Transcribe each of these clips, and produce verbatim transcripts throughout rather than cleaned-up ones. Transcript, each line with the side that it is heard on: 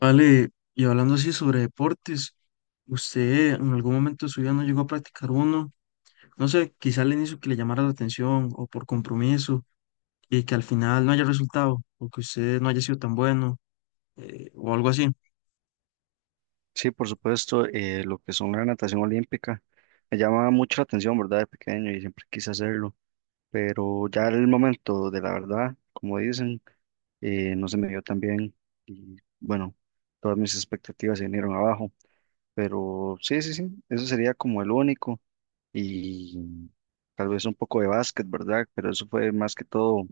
left: Vale, y hablando así sobre deportes, ¿usted en algún momento de su vida no llegó a practicar uno? No sé, quizá al inicio que le llamara la atención o por compromiso y que al final no haya resultado o que usted no haya sido tan bueno eh, o algo así.
right: Sí, por supuesto, eh, lo que son la natación olímpica me llama mucho la atención, ¿verdad? De pequeño y siempre quise hacerlo, pero ya el momento de la verdad, como dicen, eh, no se me dio tan bien y bueno, todas mis expectativas se vinieron abajo, pero sí, sí, sí, eso sería como el único y tal vez un poco de básquet, ¿verdad? Pero eso fue más que todo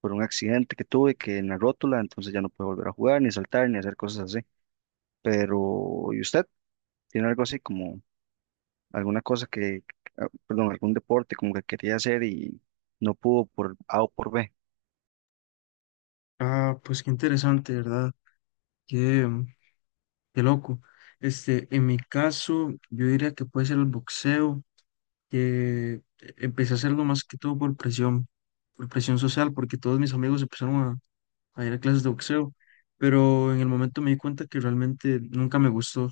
right: por un accidente que tuve que en la rótula, entonces ya no puedo volver a jugar, ni saltar, ni hacer cosas así, pero ¿y usted? ¿Tiene algo así como alguna cosa que, ah, perdón, algún deporte como que quería hacer y no pudo por A o por B?
left: Ah, pues qué interesante, ¿verdad? Qué, qué loco. Este, en mi caso, yo diría que puede ser el boxeo, que empecé a hacerlo más que todo por presión, por presión social, porque todos mis amigos empezaron a ir a clases de boxeo, pero en el momento me di cuenta que realmente nunca me gustó.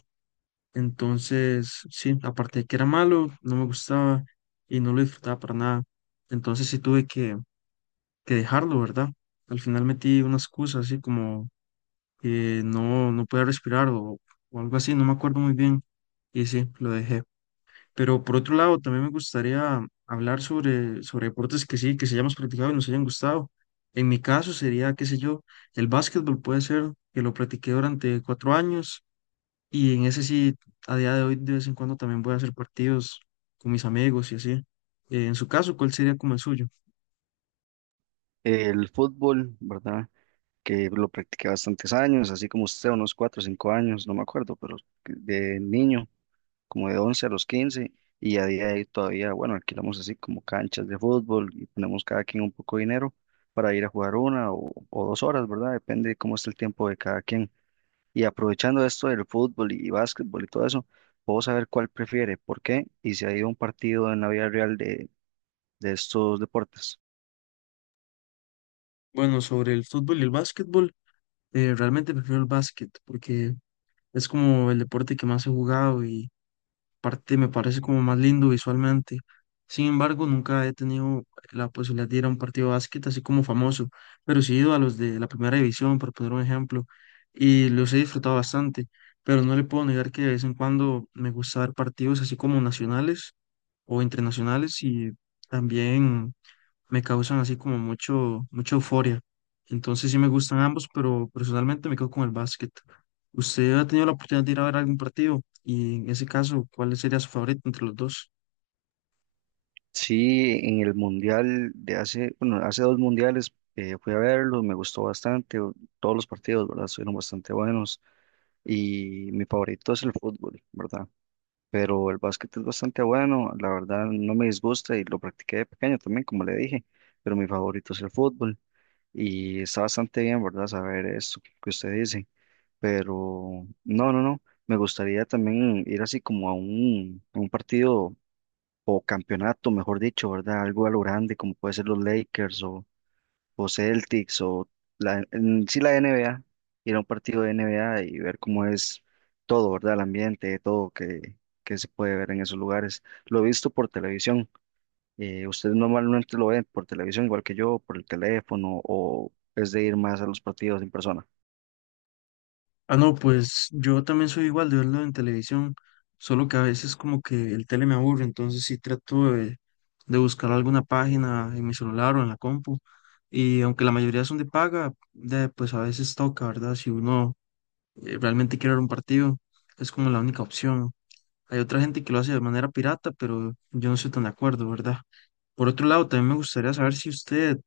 left: Entonces, sí, aparte de que era malo, no me gustaba y no lo disfrutaba para nada. Entonces sí tuve que, que dejarlo, ¿verdad? Al final metí una excusa así como que no, no podía respirar o, o algo así, no me acuerdo muy bien. Y sí, lo dejé. Pero por otro lado, también me gustaría hablar sobre, sobre deportes que sí, que se hayamos practicado y nos hayan gustado. En mi caso sería, qué sé yo, el básquetbol puede ser que lo practiqué durante cuatro años y en ese sí, a día de hoy, de vez en cuando también voy a hacer partidos con mis amigos y así. Eh, en su caso, ¿cuál sería como el suyo?
right: El fútbol, ¿verdad? Que lo practiqué bastantes años, así como usted, unos cuatro o cinco años, no me acuerdo, pero de niño, como de once a los quince, y a día de hoy todavía, bueno, alquilamos así como canchas de fútbol y ponemos cada quien un poco de dinero para ir a jugar una o, o dos horas, ¿verdad? Depende de cómo está el tiempo de cada quien. Y aprovechando esto del fútbol y básquetbol y todo eso, puedo saber cuál prefiere, por qué y si ha ido a un partido en la vida real de, de estos deportes.
left: Bueno, sobre el fútbol y el básquetbol, eh, realmente prefiero el básquet porque es como el deporte que más he jugado parte me parece como más lindo visualmente. Sin embargo, nunca he tenido la posibilidad de ir a un partido de básquet así como famoso, pero sí he ido a los de la primera división, por poner un ejemplo, y los he disfrutado bastante, pero no le puedo negar que de vez en cuando me gusta ver partidos así como nacionales o internacionales y también me causan así como mucho, mucha euforia. Entonces sí me gustan ambos, pero personalmente me quedo con el básquet. ¿Usted ha tenido la oportunidad de ir a ver algún partido? Y en ese caso, ¿cuál sería su favorito entre los dos?
right: Sí, en el mundial de hace, bueno, hace dos mundiales eh, fui a verlo, me gustó bastante, o- todos los partidos, ¿verdad? Fueron bastante buenos y mi favorito es el fútbol, ¿verdad? Pero el básquet es bastante bueno, la verdad no me disgusta y lo practiqué de pequeño también, como le dije, pero mi favorito es el fútbol. Y está bastante bien, ¿verdad? Saber esto que usted dice. Pero no, no, no. Me gustaría también ir así como a un, a un partido o campeonato, mejor dicho, ¿verdad? Algo a lo grande, como puede ser los Lakers o, o Celtics o la, en sí la N B A. Ir a un partido de N B A y ver cómo es todo, ¿verdad? El ambiente, todo que, que se puede ver en esos lugares. Lo he visto por televisión. Eh, ¿ustedes normalmente lo ven por televisión igual que yo, por el teléfono, o es de ir más a los partidos en persona?
left: Ah, no, pues yo también soy igual de verlo en televisión, solo que a veces como que el tele me aburre, entonces sí trato de, de buscar alguna página en mi celular o en la compu. Y aunque la mayoría son de paga, de, pues a veces toca, ¿verdad? Si uno eh, realmente quiere ver un partido, es como la única opción. Hay otra gente que lo hace de manera pirata, pero yo no estoy tan de acuerdo, ¿verdad? Por otro lado, también me gustaría saber si usted,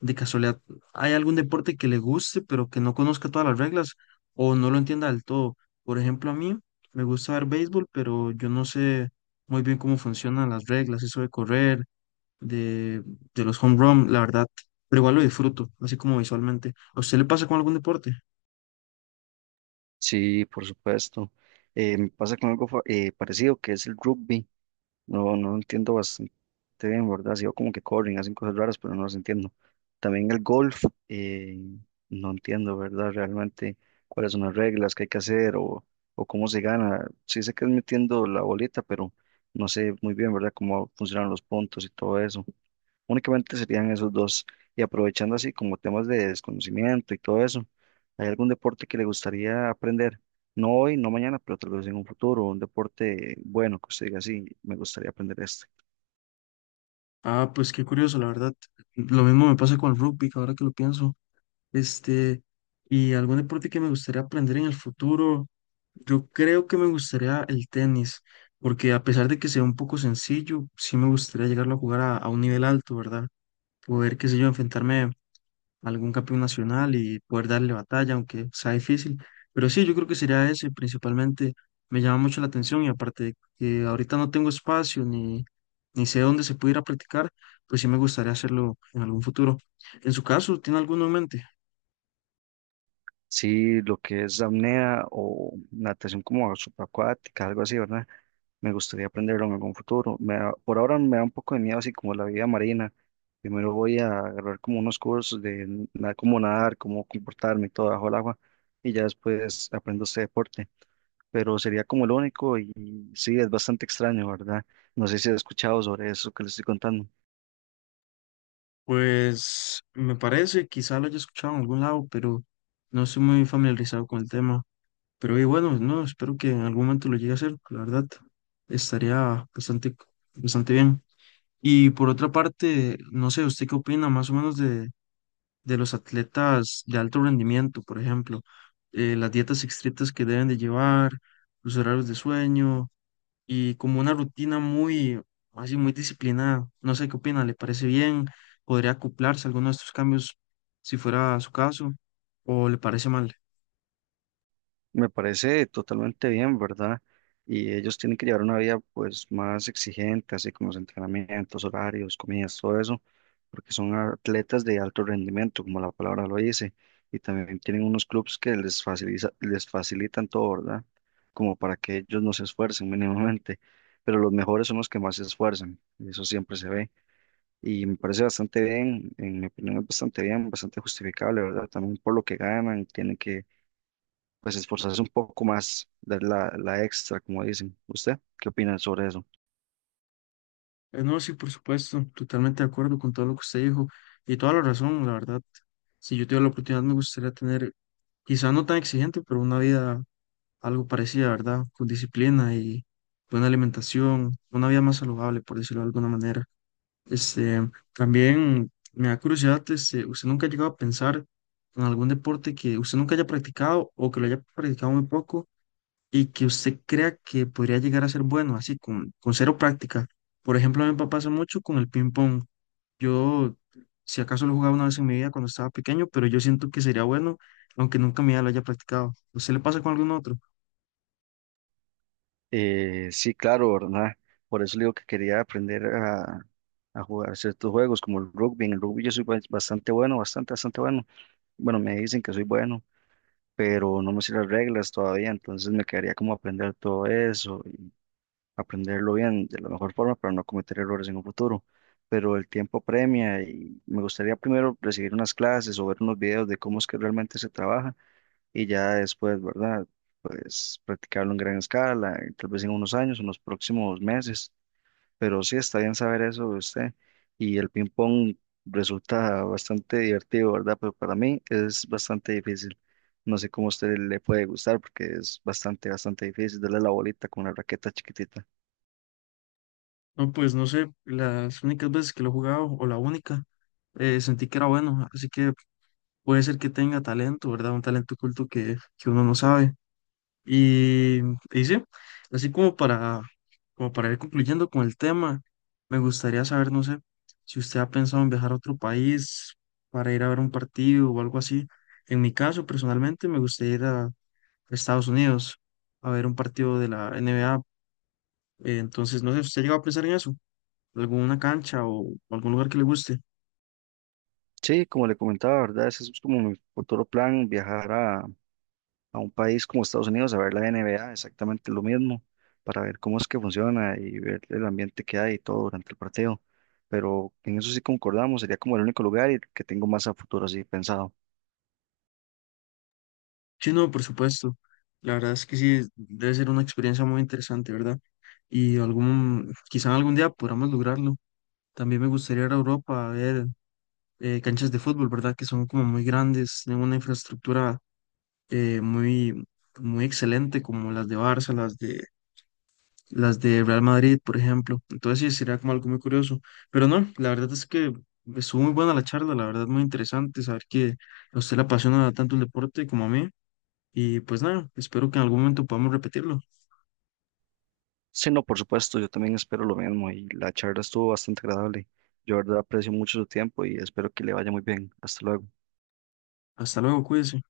left: de casualidad, hay algún deporte que le guste, pero que no conozca todas las reglas o no lo entienda del todo. Por ejemplo, a mí me gusta ver béisbol, pero yo no sé muy bien cómo funcionan las reglas, eso de correr, de, de los home run, la verdad. Pero igual lo disfruto, así como visualmente. ¿A usted le pasa con algún deporte?
right: Sí, por supuesto. Eh, me pasa con algo fa- eh, parecido que es el rugby. No, no entiendo bastante bien, ¿verdad? Sigo como que corren, hacen cosas raras, pero no las entiendo. También el golf, eh, no entiendo, ¿verdad? Realmente cuáles son las reglas que hay que hacer o, o cómo se gana. Sí sé que es metiendo la bolita, pero no sé muy bien, ¿verdad? Cómo funcionan los puntos y todo eso. Únicamente serían esos dos. Y aprovechando así como temas de desconocimiento y todo eso, ¿hay algún deporte que le gustaría aprender? No hoy, no mañana, pero tal vez en un futuro, un deporte bueno que usted diga, sí, me gustaría aprender este.
left: Ah, pues qué curioso, la verdad. Lo mismo me pasa con el rugby, ahora que lo pienso. Este, y algún deporte que me gustaría aprender en el futuro, yo creo que me gustaría el tenis, porque a pesar de que sea un poco sencillo, sí me gustaría llegarlo a jugar a, a un nivel alto, ¿verdad? Poder, qué sé yo, enfrentarme a algún campeón nacional y poder darle batalla, aunque sea difícil. Pero sí, yo creo que sería ese principalmente. Me llama mucho la atención y aparte de que ahorita no tengo espacio ni, ni sé dónde se pudiera practicar, pues sí me gustaría hacerlo en algún futuro. En su caso, ¿tiene alguno en mente?
right: Sí, lo que es apnea o natación como subacuática, algo así, ¿verdad? Me gustaría aprenderlo en algún futuro. Me da- por ahora me da un poco de miedo así como la vida marina. Primero voy a agarrar como unos cursos de na- cómo nadar, cómo comportarme y todo bajo el agua y ya después aprendo este deporte, pero sería como el único y sí, es bastante extraño, ¿verdad? No sé si has escuchado sobre eso que les estoy contando.
left: Pues me parece, quizá lo haya escuchado en algún lado, pero no estoy muy familiarizado con el tema. Pero y bueno, no, espero que en algún momento lo llegue a hacer, la verdad, estaría bastante, bastante bien. Y por otra parte, no sé, ¿usted qué opina más o menos de, de los atletas de alto rendimiento, por ejemplo? Eh, las dietas estrictas que deben de llevar, los horarios de sueño y como una rutina muy, así, muy disciplinada. No sé qué opina, ¿le parece bien? ¿Podría acoplarse a alguno de estos cambios si fuera su caso? ¿O le parece mal?
right: Me parece totalmente bien, ¿verdad? Y ellos tienen que llevar una vida pues más exigente, así como los entrenamientos, horarios, comidas, todo eso, porque son atletas de alto rendimiento, como la palabra lo dice, y también tienen unos clubes que les facilita, les facilitan todo, ¿verdad? Como para que ellos no se esfuercen mínimamente, pero los mejores son los que más se esfuerzan, y eso siempre se ve. Y me parece bastante bien, en mi opinión es bastante bien, bastante justificable, ¿verdad? También por lo que ganan, tienen que pues esforzarse un poco más, dar la, la extra, como dicen. ¿Usted qué opina sobre eso?
left: Eh, no, sí, por supuesto, totalmente de acuerdo con todo lo que usted dijo y toda la razón, la verdad. Si yo tuviera la oportunidad, me gustaría tener, quizá no tan exigente, pero una vida algo parecida, ¿verdad? Con disciplina y buena alimentación, una vida más saludable, por decirlo de alguna manera. Este, también me da curiosidad, este, ¿usted nunca ha llegado a pensar en algún deporte que usted nunca haya practicado o que lo haya practicado muy poco y que usted crea que podría llegar a ser bueno, así con, con cero práctica? Por ejemplo, a mí me pasa mucho con el ping pong. Yo, si acaso lo jugaba una vez en mi vida cuando estaba pequeño, pero yo siento que sería bueno, aunque nunca en mi vida lo haya practicado. ¿A ¿Usted le pasa con algún otro?
right: Eh, sí, claro, ¿verdad? Por eso le digo que quería aprender a, a jugar ciertos juegos como el rugby. En el rugby yo soy bas- bastante bueno, bastante, bastante bueno. Bueno, me dicen que soy bueno, pero no me sé las reglas todavía, entonces me quedaría como aprender todo eso, aprenderlo bien de la mejor forma para no cometer errores en un futuro. Pero el tiempo premia y me gustaría primero recibir unas clases o ver unos videos de cómo es que realmente se trabaja y ya después, ¿verdad? Pues practicarlo en gran escala, eh, tal vez en unos años, en los próximos meses. Pero sí está bien saber eso de usted. Y el ping pong resulta bastante divertido, ¿verdad? Pero para mí es bastante difícil. No sé cómo a usted le puede gustar porque es bastante, bastante difícil darle la bolita con una raqueta chiquitita.
left: No, pues no sé, las únicas veces que lo he jugado o la única, eh, sentí que era bueno, así que puede ser que tenga talento, ¿verdad? Un talento oculto que, que uno no sabe. Y, y sí, así como para, como para ir concluyendo con el tema, me gustaría saber, no sé, si usted ha pensado en viajar a otro país para ir a ver un partido o algo así. En mi caso, personalmente, me gustaría ir a Estados Unidos a ver un partido de la N B A. Eh, Entonces, no sé, ¿usted llegó a pensar en eso? ¿Alguna cancha o algún lugar que le guste?
right: Sí, como le comentaba, ¿verdad? Ese es como mi futuro plan, viajar a, a un país como Estados Unidos a ver la N B A, exactamente lo mismo, para ver cómo es que funciona y ver el ambiente que hay y todo durante el partido. Pero en eso sí concordamos, sería como el único lugar y que tengo más a futuro así pensado.
left: Sí, no, por supuesto. La verdad es que sí, debe ser una experiencia muy interesante, ¿verdad? Y algún, quizá algún día podamos lograrlo. También me gustaría ir a Europa a ver eh, canchas de fútbol, ¿verdad? Que son como muy grandes, tienen una infraestructura eh, muy, muy excelente, como las de Barça, las de, las de Real Madrid, por ejemplo. Entonces sí, sería como algo muy curioso. Pero no, la verdad es que estuvo muy buena la charla, la verdad muy interesante saber que a usted le apasiona tanto el deporte como a mí. Y pues nada, espero que en algún momento podamos repetirlo.
right: Sí, no, por supuesto, yo también espero lo mismo y la charla estuvo bastante agradable. Yo, de verdad, aprecio mucho su tiempo y espero que le vaya muy bien. Hasta luego.
left: Hasta luego, cuídense.